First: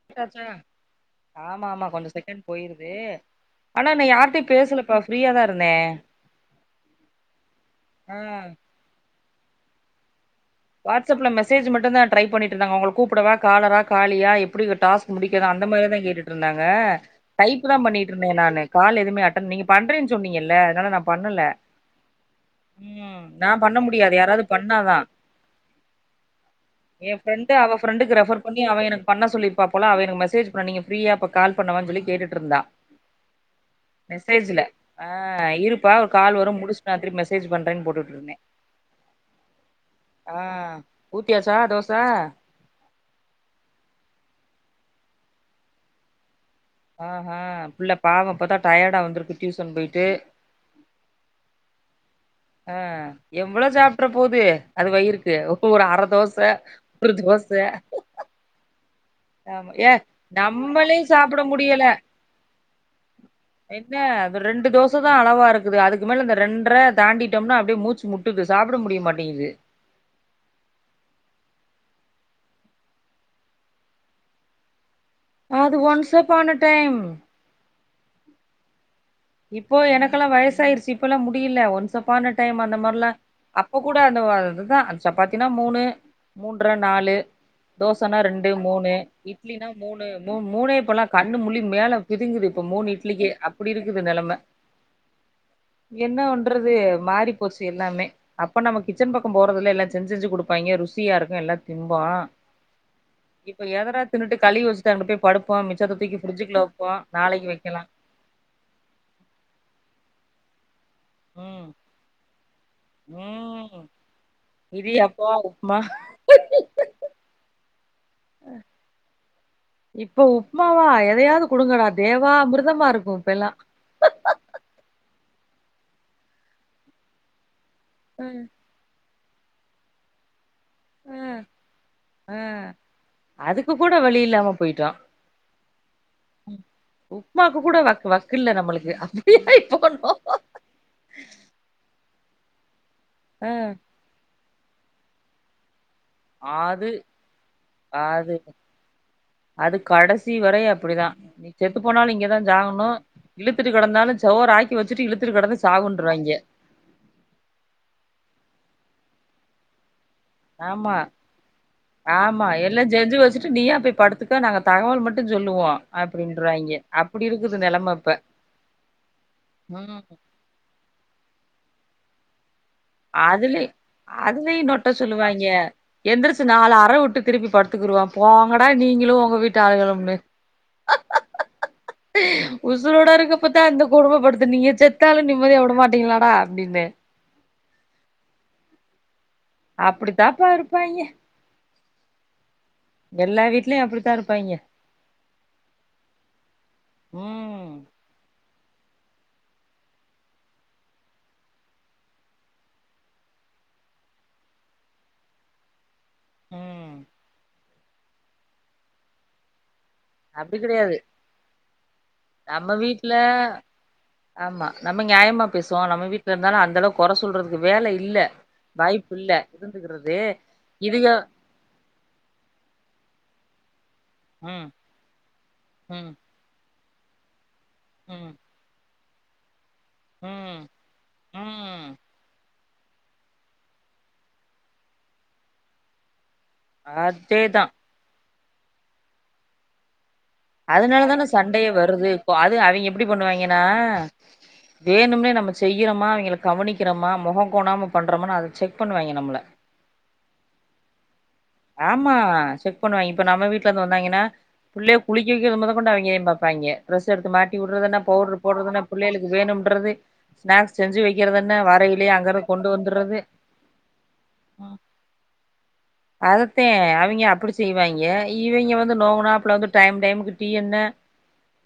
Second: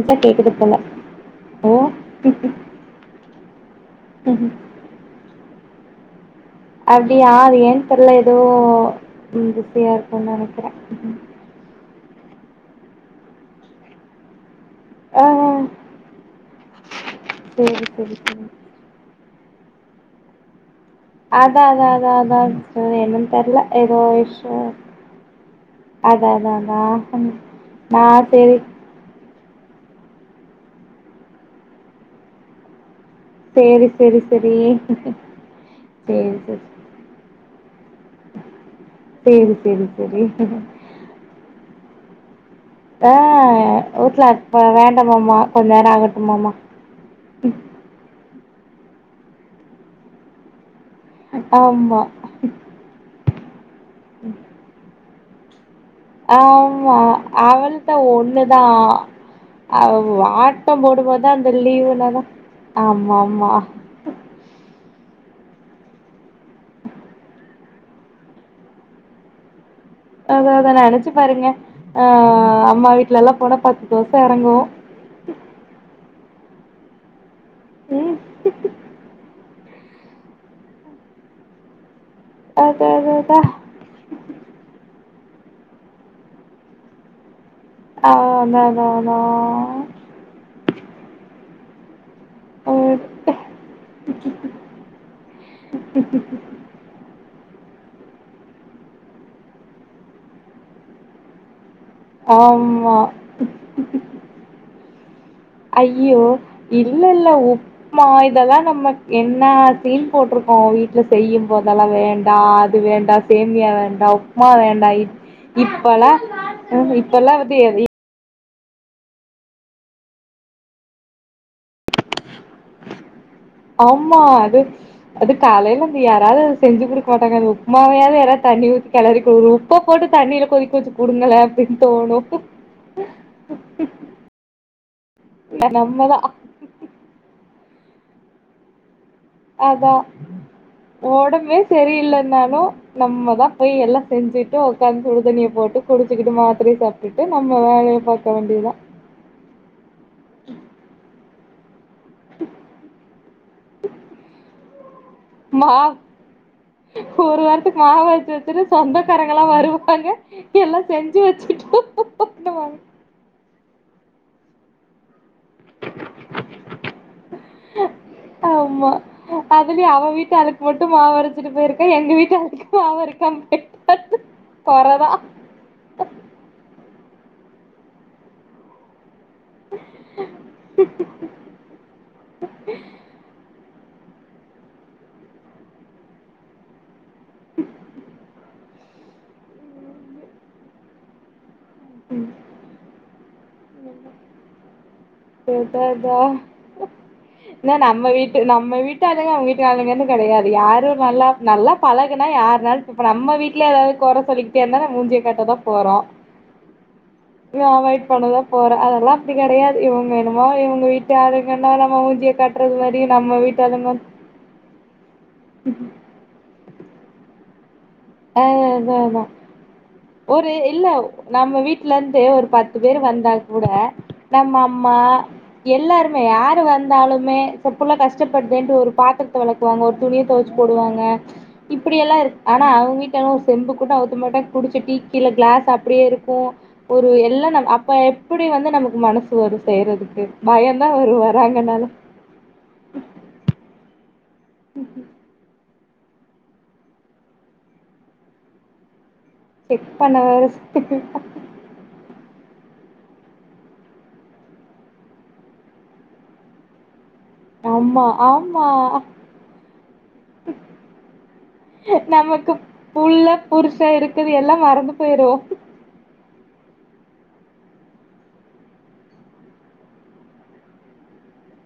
இப்ப கேக்குது போல ஓ ஆமாமாமா கொஞ்சோ செகண்ட் போயிருது ஆனா நா யார்ட்டையு பேசலப்பா ஃப்ரீயாதா இருந்தே அப்டியா அது ஏன் ஆ தெர்ல ஏதோ பிஸியா இருக்கும்னு நெனக்கிறே வாட்ஸ்அப்ல மெசேஜ் மட்டும் தா ட்ரை பண்ணிட்டு இருந்தாங்க உங்கள கூப்டவா காலரா காலியா அப்டி ஒரு டாஸ்க் ஆ முடிக்க தா அந்த மாரி தா கேட்டுட்டு இருந்தாங்க டைப் தா சேரி பண்ணிட்டு சேரி இருந்தே சேரி நானு கால் எதுவுமே அட்டன் நீங்க பண்றேன்னு சொன்னீங்கல்ல அதனால நா பண்ணல அதா அதா அதா அதா சிஸ்டர் ம் என்னன்னு நா தெர்ல பண்ண ஏதோ முடியாது யாராவ்து இஷ்யூ பண்ணா தா அதா தா தா தா எ ஃப்ரெண்டு அவ ஃப்ரெண்டுக்கு ரெஃபர் பண்ணி அவ எனக் பண்ண சொல்லிருப்பா போல அவ என மெசேஜ் பண்ண நீங்க ஃபிரீயாப்ப கால் பண்ணவா சொல்லி கேட்டுட்டு இருந்தா சேரி சேரி சேரி மெசேஜ்ல சேரி ஆ சிஸ் இருப்பா ஒரு கால் வரும் முடிச் ராத்திரி மெசஜ் பண்ரென்னு போட்டு வுட்டு இருந்தேன் செரி செரி ஆ ஊத்தியாச்சா தோச ஆ வீடல இப்ப வேண்டாமாமா கொஞ்ச நேரம் ஆகட்டும்மாமா ஆஹா புள்ள பாவம் இப்ப தா டயர்டா வந்திருக்கு டியூசன் போயிட்டு ஆமா ஆ எவ்ளோ சாப்ட்ற போவுது அது வயிருக்கு ஒரு அற ஆமா அவள்த ஒன்னுதா ஆமா ஏ அவ் ஆட்டம் நம்மளே போடும் போது தா சாப்ட அந்த முடியல லீவுல தா ஆமா ஆமா எங்க அந்த ரெண்டு தோச தா அளவா இருக்குது அது மேல இந்த ரெண்ட்ற தாண்டிட்டட்டோம்னா அப்டியே மூச்சு முட் டுது சாப்ட முடிய மாட்டேங்குது அத அத நெனச்சு பாருங்க ஆ அம்மா வீட்டுல எல்லா போனா பத்து தோச எறங்கு அது ஒன்ஸ் அப் ஆன டைம் ம் இப்போ எனக்கெல்லாம் வயசாய்டுச்சு இப்பல்லாம் முடியல ஒன்ஸ் அப்பான டைம் அந்த அது மாரில்லா அது அதான். அப் அப்போ கூட அந்த அதுதா அந் சப்பாத்தினா மூணு மூன்ர நாலு ஆ தோசனா ரெண்டு அதான் மூணு அதான் இட்லினா அதான். மூணு மூணே மூ மூணே இப்பெல்லா கண்ணு முளி மேல பிதுங்குது இப்ப மூணு ம். இட்லிக்கே அப்டி இருக்கு இருக்குது நெலம என்ன பன்றது மாரி போச்சு எல்லாமே அப்ப நம்ம கிச்சன் பக்கம் போறதுல்ல எல்லாம் செஞ்சி செஞ்சி கொடுப்பாங்க ருசியா இருக்கும் எல்லாம் திம்போம் ஆமா பாத்தரத்த கழுவி வச் சிட்டு அங்க போய் படுப்போம் ஐயோ இல்ல இல்ல வைக்கலா உப்புமா இதெல்லா நம்ம என்னா சீன் போட்ருக்கோ வீ ட்டுல செய்யும் ம் போதெல்லா வேண்டா அது வேண்டா சேமியா ம் வேண்டாம் உப்புமா வேண்டா இடியாப்போ உப்மா இப்பல்லா ம் இப்பல்லா எதையு ஆ இப்ப உப்புமாவா எதையாவது கொடுங்கடா தேவா அமிதர்மா இருக்கு இப்ப எல்லா ஆமா அது அது காலையில வந்து யாராவது செஞ்சு கொடுக்க மாட்டாங்க அது மாவையாவது அ யாராவ்து தண்ணி ஊத்தி கெளறிக்கு உப்ப போட்டு தண்ணியில கொதிக்க வச்சி அ குடுங்களே அப்டின்னு தோணு அ அதுக்கு கூட வழி இல்லாம போயிட்டா ந நம்மதா உப்புமாக்கு கூட வக் வக்கு இல்ல நம்மளுக்கு அப்டியாயி அதான் போனோ உடம்பே சரியில்லனாலும் நம்ம தா ஆ போய் எல்லா செஞ்சுட் உக்காந்து சுடு தண்ணிய போட்டு குடிச்சிட்டு மாத்திரே அது சாப்பிட்டுட்டு நம்ம வேலையை பாக்க அது வேண்டிய தா அது கடைசி வரை அப்டி தா செத்து போனாலு இங்கே தா சாகணும் இழுத்துட்டு கெடந்தாலும் சோறு ஆக்கி வச்சிட்டு இழுத்துட்டு கெடந்து மாவ் சாகனுருவாய்ங்கே ஒரு வாரத்துக்கு மாவு அரச்சி வச்சிரு சொந்தக்காரங்கல்லா வருவாங்க எல்லா ஆமா செஞ்சு வச்சுட்டு ஆமா போணுவாங்க எல்லா செஞ்சு வச்சிட் டு நீயா போய் படுத்துக்க நாங்க தகவல் மட்டு சொல்லுவோ அப்டின்றாய்ங்க அப்பிடி இருக்குது நெலம இப்ப ஆமா அதுலயு ம் அவ வீட்டு ஆளுக்கு மட்டு மாவரச்சிட்டு போயிருக்க எங்க வீட்டு ஆளுக்கு மாவு அரைக்காம அதுலய் போயிட்டா அதுலயு நொட்ட கொறதா சொல்லுவாய்ங்க எந்திரிச்சு நாலு அர வுட்டு திருப்பி படுத்துக்கிருவா போங்கடா நீங்களு உங்க வீட் டாளுகளும்னு உசுரோட இருக்கப்பத்தா இந்த கொடுமப்படுத்துனீங்க செத்தாலு நிம்மதியா விட மாட்டீங்ளாடா அப்டின்னு அப்பிடித்தாப்பா இருப்பாய்ங்க ம் எல்லா வீட்லயு அப்பிடித்தா இருப்பாய்ங்க கேட்டதா ம் ன நம்ம வீட்டு நம்ம வீட்டு ஆளுங்க அவ்ங்க வீட்டு ஆளுங்கன்னு கெடையாது யாரு நல்லா நல்லா பழகுனா யார்னால் இப்ப நம்ம வீட்ல எதாவ்து கொற சொல்லிக்கிட்டே இர்ந்தா நாம் மூஞ்சியக்காட்ட தா போறோ ம் நா அவாய்ட் பண்ணதா போறே அதெல்லா அப்டி கெடையாது இவங்க என்னமோ அப்டி இவங்க கெடையாது வீட்டாளுங்கன்னா நம்ம மூஞ்சிய நம்ம காட்டுறது மாரி வீட்ல நம்ம வீட்டு ஆளுங்க ஆமா நம்ம நியாயமா பேசுவோ நம்ம வீட்லர்ந்தாலு அந்தளவுக் கொற சொல்றதுக்கு வேல இல்ல ஆ அதா அதா வாய்ப்பில்ல இருந்துகிறது இதுவே வீட்லர்ந்து ஒரு பத்து பேரு வந்தா கூட நம்ம ம் அம்மா ம் எல்லாருமே யா ரு வந்தாலுமே செர் புள்ள ம் கஷ்டப்படுதேன்ட்டு ஒரு பாத்தரத் த வெளக்வாங்க ஒரு துணிய தொவச்சு ம் போடுவாங்க ம் இப்பிடியெல்லா இருக் ஆனா அவ்ங் வீ ட்டம்மா ஒரு செம்பு கூட நவ்த்த மட்டாங் குடிச்ச டீ கீழ க்ளாஸ் அப்பிடியே இருக்கு ஒரு எல்லா அதேதா நம் அப் ப எப்பிடி வந்து நமக்கு மனசு வரு செய்றதுக்கு பயந்தா வரு வராங்கனாலே கு அது அவிங்க எப்பிடி பண்ணுவாய்ங்கனா வேணும்னே நம்ம செய்யிறமா அவிங்கள கவனிக்கிறமா மொகோ கோணாம பண்றமானு அத செக் பண்ணுவாய்ங்க நம்மள செக் பண்ண வேற ஆமா செக் பண்ணுவாய்ங்க இப்ப நம்ம வீட்லர்ந்து வந்தாய்ங்கனா புள்ளைய குளிக்க வெக்கிறது மொத கொண்டு அவிங்கதா பாப்பாய்ங்க ட்ரெஸ் எடுத்து மாட் டி உட்றதென்ன ஆமா பவுட்ரு ஆமா போட்றதென்ன புள்ளையளுக்கு வேணும்ன்றது ஸ்நாக்ஸ் செஞ்சு வெக்கிறதென்ன வரைலயே அங்கரு கு புள்ள புருசே இருக்கற்து எல்லா மறந்து போய்ரு அதத்தே அவிங்க அப்பிடி செய்வாய்ங்க இவிங்க வந்து நோகுனாப்ல வந்து டைம் டைமுக்கு டீ என்ன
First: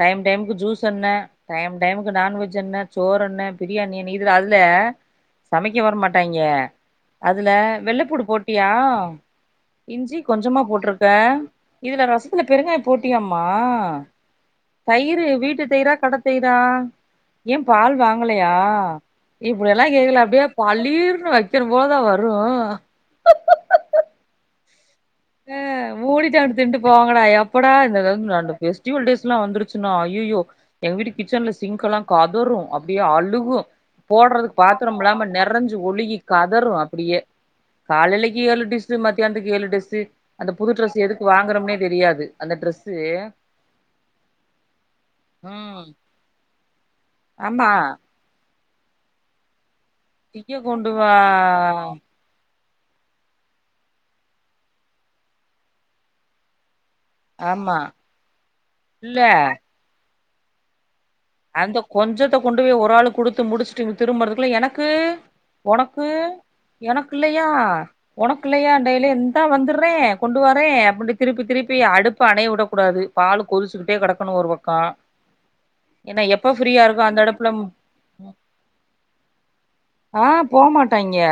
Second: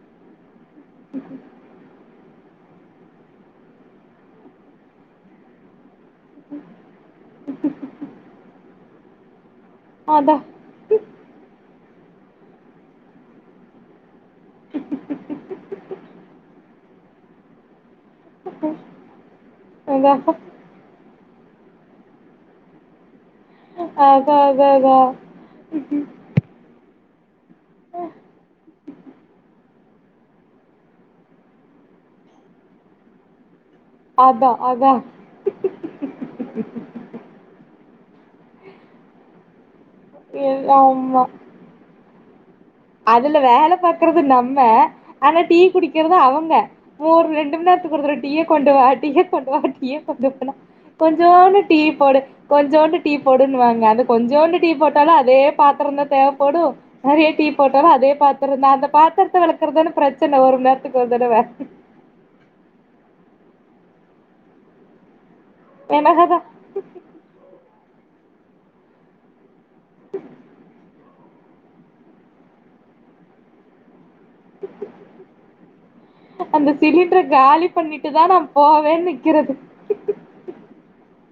டைம் டைமுக்கு ஜூஸ் என்ன டைம் டைமுக்கு நான்வெஜ் என்ன சோறென்ன பிரியாணி என்ன இதுல அதுல சமைக்க வர மாட் டாய்ங்க அதுல வெள்ளப்பூடு போட்டியா இஞ்சி அதா கொஞ்சமா போட்ருக் க இதுல ரசத்துல பெருங்காயோ போட்டியாம்மா தயிரு வீட்டு தயிரா கட தயிரா ஏ பால் வாங்கலயா இப்பிடியெல்லா அதா கேக்கல அப்டியே பளீர்னு வைக்கணு போலதா வரு அதா அதா அதா மூடிட்டு அங்குட்டு தின்ட்டு போங்கடா எப்படா இந்தளவுக் லாண்டு ஃபெஸ்டிவல் டேஸ்லா வந்துரு ச்சுன்னா ஐயயோ எங்க வீட்டு கிச்சன்ல சிங்க் எல்லா கதரு அப்டியே அழுகு அதா போட்றதுக் அதா அதா பாத்தரம் இல்லாம நெறஞ்சு ஒழுகி கதரு அப்பிடியே காலைலிக்கு ஏழு டிஸ்சு மத்யான்த்துக்கு ஏழு டிஸ்சு அந்த புது ட்ரஸ்ஸு எதுக்கு ஆமா வாங்கறம்னே தெரியாது அந்த ட்ரஸ் அதுல வேல பாக்குறது நம்ம ஆனா டீ ம் குடிக்கிறது அவுங்க மோர் ரெண்டு மண் ஆமா நேரத்துக்கு ஒரு தடவ டீய கொண்டு வா டீய கொண்டு வா டீயக் திய கொண்டு [unintelligible] வா கொஞ்சோண்டு டீ போடு கொஞ்சோண்டு டீ போடுன்னுவாங்க அந்த கொஞ்சோண்டு டீ போட்டாலு அதே பாத்தரதா தேவைப்படு நெறைய டீ ஆமா போட்டாலு அதே பாத்திரந்தா அந்த இல்ல பாத்திரத்த வெளக்குறதுதான பிரச்சன ஒரு மண் நேரத்துக்கு ஒரு தடவ அந்த கொஞ்சத்த கொண்டு போய் ஒரு ஆளுக்கு குடுத்து முடிச்சுட்டு இங்க திரும்பறதுக்குள்ள எனக்கு உனக்கு எனக்குதா எனக்கில்லையா உனக்கில்லையாண்டையிலே இந்தா வந்தறே கொண்டு வரே அப்டின்டு திருப்பி திருப்பி அடுப்ப அணைய விடக்கூடாது பாலு கொதிச்சுகிட்டே கெடக்கனு ஒரு பக்கோ ஏன்னா எப்ப அந்த ஃப்ரீயா இருக்கோ சிலிண்டர அந்த அடுப்புல காலி பண்ணிட்டுதா நா போவேன்னு நிக்கிறது ஆ போமாட்டாங்கிய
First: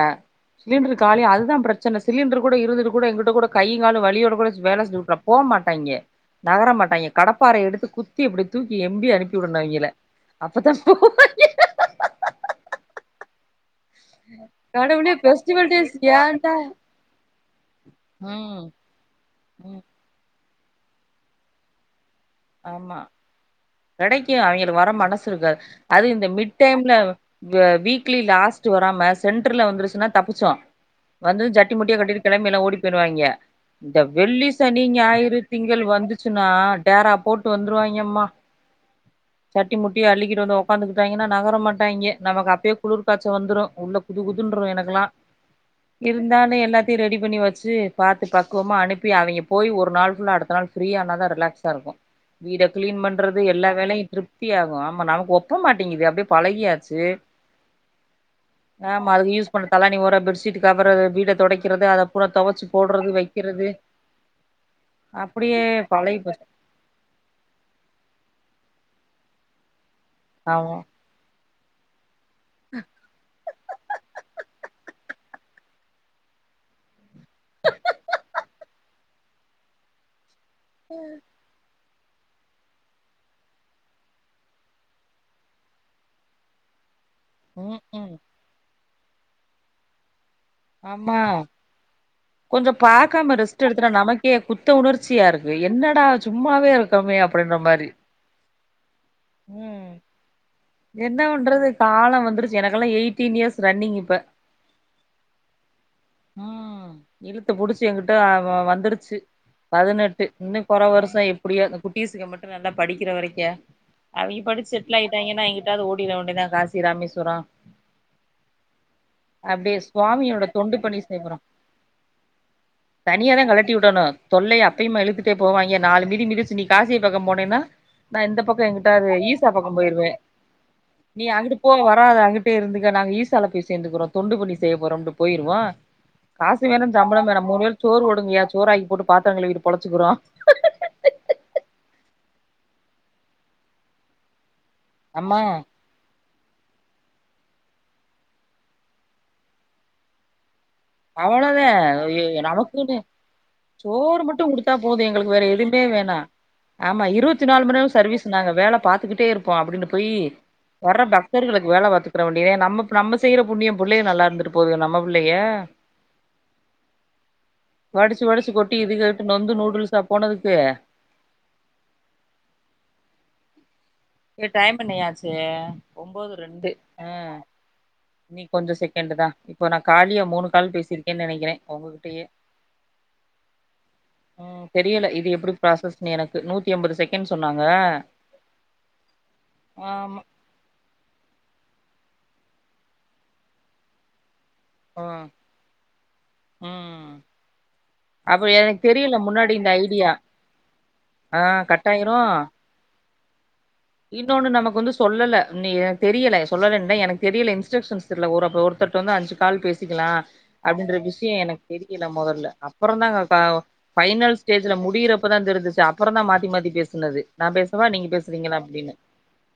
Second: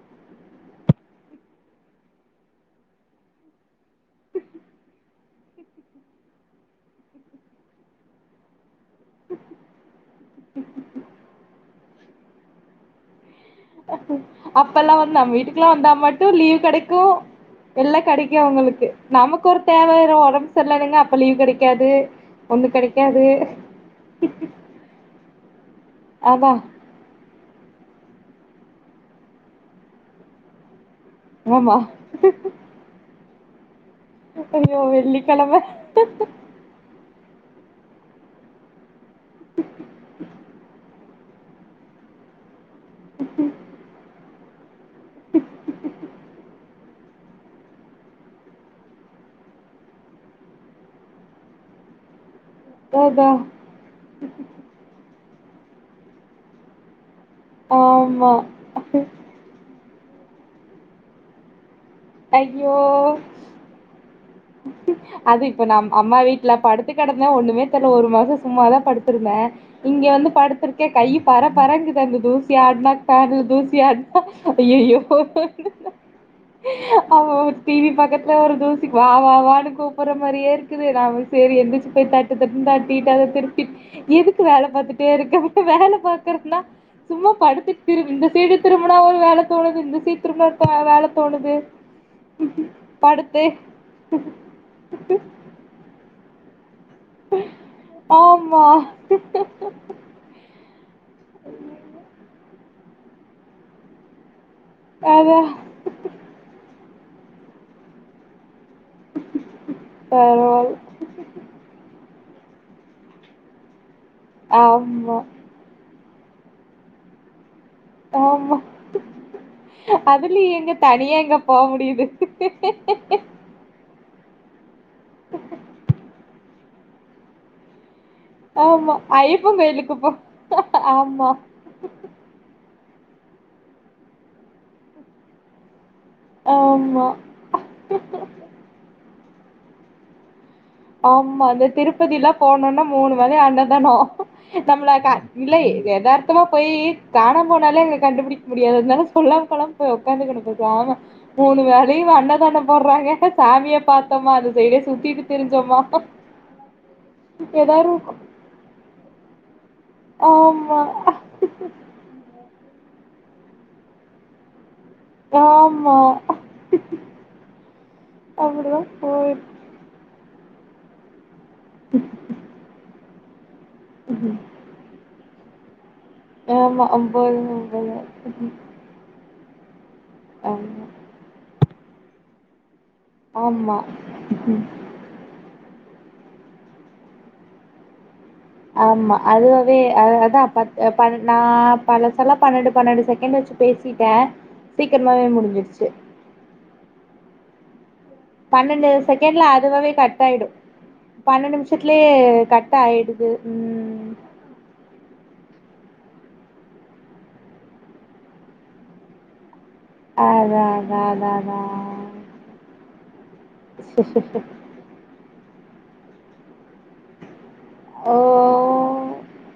சிலிண்டர் காலிய அதுதா பிரச்சன சிலிண்டர் கூட இருந்துட்டு கூட எங்கிட்டோ கூட கையு காலு வழியோட கூட வேல செஞ்சுட்டு இருக்குகோ போமாட்டாங்க நகர மாட்டாங்க கடப்பாறய எடுத்து குத்தி இப்டி தூக்கி எம்பி அனுப் விடனு அவங்கள அப்பதா போவாங்கே அப்ப எல்லா கடவுளே வந்தா நம்ம ஃபெஸ்டிவல் வீட்டுக்குல்லா வந்தா டேஸ் மட்டு ஏன்டா லீவ் கெடைக்கு எல்லா கெடைக்கு ம் அவுங்களுக்கு நமக்கு ஒரு ம் தேவ ஒடம்பு செரியல்லனுங்க அப்ப லீவ் கெடைக்காது ஒண்ணு ஆமா கெடைக்காது கெடைக்கு அவங்களுக்கு வர மனசு இருக்காது அது இந்த அதா மிட் டைம்ல வீக்லி லாஸ்ட்டு வராம சென்ட்ர்ல வந்துருச்சுன்னா தப்பிச்சோ வந்து சட்டி ஆமா முட்டியா கட்டிக் கிழமைல்ல ஓடி போய்டுவாங்க இந்த வெள்ளி ஐயோ சனி ஞாயிறு வெள்ளிக்கெழம திங்கள் வந்துச்சுன்னா டேரா போட்டு வந்துருவாங்க அம்மா சட்டி முட்டி அள்ளிக்கிட்டு வந்து உக்காந்துக் [unintelligible] நகர மாட்டாங்க நமக்கு அப்டியே குளிர் காய்ச்ச வந்துரு உள்ள குதுகுதுன்னுரு எனக்குல்லா இருந்தாலு எல்லாத் தியு ரெடி பண்ணி வச்சு பாத்து பக்குவமா அனுப்பி அவங்க போய் ஒரு நாள் ஃபுல்லா அடுத்த நாள் ஃப்ரீய ஆனாதா ரிலாக்ஸ்சா இருக்கு வீட கிளீன் அதா பண்றது எல்லா வீ வேலையு திருப்தி ஆகு ஆமா நமக்கு ஒப்பமாட்டேங்குது அப்டியே பழகியாச்சு ஆமா ஆமா அதுக யூஸ் பண்ண தலவாணி ஒர பெட்ஷீட் கவரு வீட தொடைக்கிறது அத பூரா துவச்சு ஐயோ போடுறது வைக் க்கிறது அது இப்ப நம் அம்மா பழகி போச்சு வீட்ல படுத் எப்டி கெடந்தா ஒண்ணுமே தெர்ல ஒரு மாசம் சும்மாதா படுத்திருந்த இங்க வந்து ஆமா படுத்துருக்கே கை பரப்பரங்குதா அங்கு தூசி ஆடுனா ஃபேனு தூசி ஆடுனா ஐய்யையோ [unintelligible] டிவி பக்கத்துல ஒரு தூசி வா வா வானு கூப்ற மாரியே இருக் இருக்குது நா சேரி எந்திரிச்சு போய் தட்டு தட்டுன்னு தட்டிட்டு அத திருப்பி எதுக்கு வேல பாத்துட்டே இருக்க வேல பாக்குறதுன்னா சும்மா படுத்து ம் ம் திரும் இந்த சைடு திரும்புனா ஒரு வேல தோணுது இந்த சைடு திரும்புனா வேல ஆமா தோணுது கொஞ்சோ பாக்காம படுத்து [unintelligible] நமக்கே குத்த உணர்ச்சியா இருக்கு என்னடா சும்மாவே இருக்கமே அப்டியின்ற மாரி ஆமா ம் என்ன வண்றது கால வந்துருச்சு எனக்கு எல்லா எயிட்டீன் இயர்ஸ் ரன்னிங் இப்ப அதா ஆ இழுத்து பிடிச்சு எங்கிட்டோ வந்துடுச் சு பதினெட்டு இன்னு பரவால்ல கொற வர்ஷோ எப்டியோ இந்த குட்டிசுங்க மட்டு நல்லா படிக்கிற வரைக்க அவங்க படிச்சி செட்டில் ஆமா ஆயிட்டாங்கன்னா எங்கிட்டாவது ஓடியிற வேண்டியதுதான் காசி ராமேஸ்வரம் ஆமா சுவாமியோட அதுலயும் எங்க தொண்டு பணி தனியா செய்றோ எங்க போக முடியுது தொல்லை அப்பயும் இழுத்துகட்டே போவாங்கயன் நாலு மீதி மிதிச்சு நீ காசியை பக்கம் போனேன்னா நான் இந்த பக்கம் எங்கிட்டவாது ஈசியர்பக்கம் போயிருவேன் ஆம் நீ அங்கிட்டு போ வராத அங்கிட்டே இருந்துக்க நாங்க ஈசால போய் சேர்ந்துக்கறோம் தொண்டு பணி செய்ய போறோம்னு போயிருவோம் காசு வேணும் ஆமா சம்பளம் வேண மூணுவேல் சோறு போடுங்கயா சோறுராக்கி போட்டு பாத்திரங் கழிவிட்டு பொழைச்சுகிறோம் ஆமா அந்த திருப்பதிலா போனோனா மூணுவேலையும் அன்னதானம் நம்மள அம்மா இல்லயே ஏதார்த்தமா போய் காண போனாலே அங்க கண்டுபிடிக்க முடியாது அதனால சொல்ல கொள்ளாம போய் உட்காந்துஇருப்போம் ஆமா மூணு அவ்வளோதா வேலயு அண்ணதானம் நமக்குன்னு போட்றாங்க சாமிய பாத்தோமா அது சைடே சுத்திட்டு திரஞ் வே வேணா ஆமா இருவத்தி நாலு மண் ஏதாவது நேர இருக்கும். சர்வீஸ் நாங்க வேல பாத்துக்கிட்டே இருப்போ அப்டின்னு ஆமா, [unintelligible] சர்களுக்கு வேல பாத்துக்கற வெண்டிதா நம்ம நம்ம செய்ற புண்ணியம் பிள்ளெ நல்லா இருந்துட்டு போதுக நம்ம புள்ளைய ஆமா வடிச்சு வடிச்சு கொட்டி அப்படிதான் இதுகள்கு நொந்து போயிருக்கு. நூடுல்ஸா போனதுக்கு உம் ஏ டைம் எண்ணியாச்சு ஒம்போது ரெண்டு ஆமா ஆ இனி கொஞ்சோ செகண்டு் தா இப்போ நான் காலிய மூணு கால் ஆமா. பேசிருக்கேன் நனைக்கிற உங்ககிட்டையே ஆமா ம் டியல இது எப்டி ப்ராசஸ்ன்னு எனக்கு நூத்தி எம்பது செகண்ட் சொன்னாங்க ஆமா அதுவாவெ ஆமா அதா பத் ப நா பலசலா பன்னெண்டு பன்னெண்டு செகண்ட் வச்சு பேசிட்ட சீக்கிரமாவே முடிஞ்சிடுச்சு உம் பன்னெண்டு செகண்ட்ல முன்னாடி இந்த அதுவாவே ஐடியா கட் ஆயிடு ஆ பன்னெ நிமிஷத்துலயே கட்டாயிரு கட் ஆயிடுது உம் இன்னொன்னு நமக்கு வந்து சொல்லல நெ தெரியல சொல்லலனு இல்ல எனக்கு தெரியல இன்ஸ்ட்ரக்ஷன்ஸ் இல்ல ஒரப் ஒருத்தட்டந்து அஞ்ச கால் பேசு க்கலாம் அதான் அப்டின்ற அதான் அதான் விஷய எனக்கு அதான். தெரியல முதல்ல அப்புற தா பைனல் ஸ்டேஜ் ல முடியிறப்பதா தெரிஞ்சச்சு அப்புற தான் மாத்தி மாத்தி பேசுனது நா பேசவா நீங்க ஓ! பேசுறீங்களா அப்டின்னு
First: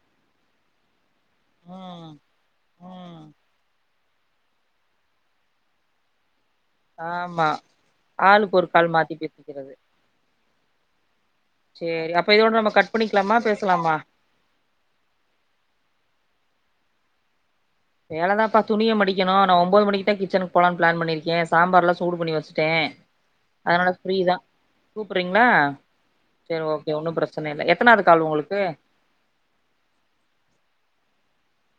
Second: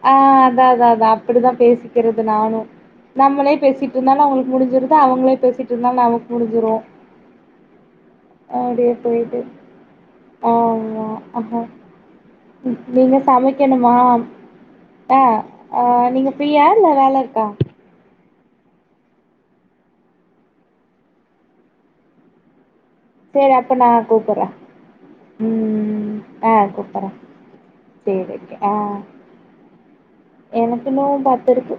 ஆ அதா அதா அதா அப்டிதா ம் பேசிக்றது நானு ம் நம்மளே பேசிட் இருந்தாலு அவங்களுக்கு முடிஞ்சிருது அவங்களே பேசிட்டு இருந்தாலு நமக்கு முடிஞ்சிரு ஆமா ஆளுக்கு ஒரு கால் மாத்தி போயிட்டு. பேசிக்கிறது ஆமா. ஆஹா. செரி அப்ப இதோட நம்ம ம். கட் பண்ணிக்லாமா பேசலாமா தா ஆ நீங்க ஃப்ரீயா இல்ல வேல இருக்கா வேலதாப்பா துணிய மடிக்கணு நா ஒம்பது மணிக்குதா கிச்சனுக்கு போலான் பிளான் பண்ணிருக்கே சாம்பார்லா சூடு பண்ணி வச்ட்ட செர் அப்பனா கூப்பற கூப்றீங்ளா செரி ஓகே கூப்புட்றே ஒன்னு பிரச்சன இல்ல எத்தனாது கால் சேரி உங்களுக்கு எனக்கின்னு பத்ருக்கு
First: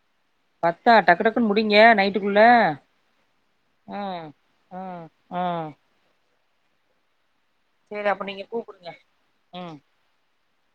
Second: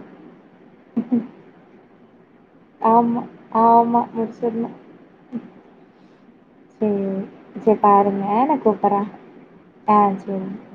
பத்தா டக்கு டக்குன்னு முடிங்க நைட்டுக்குள்ள ஆமா ஆமா ம் முடிச்சர்னு ம் ம் செரி செர் சரி அப்ப பாருங்க நீங்க நா கூப்புடுங்க கூப்பறே ம் ஆ செரி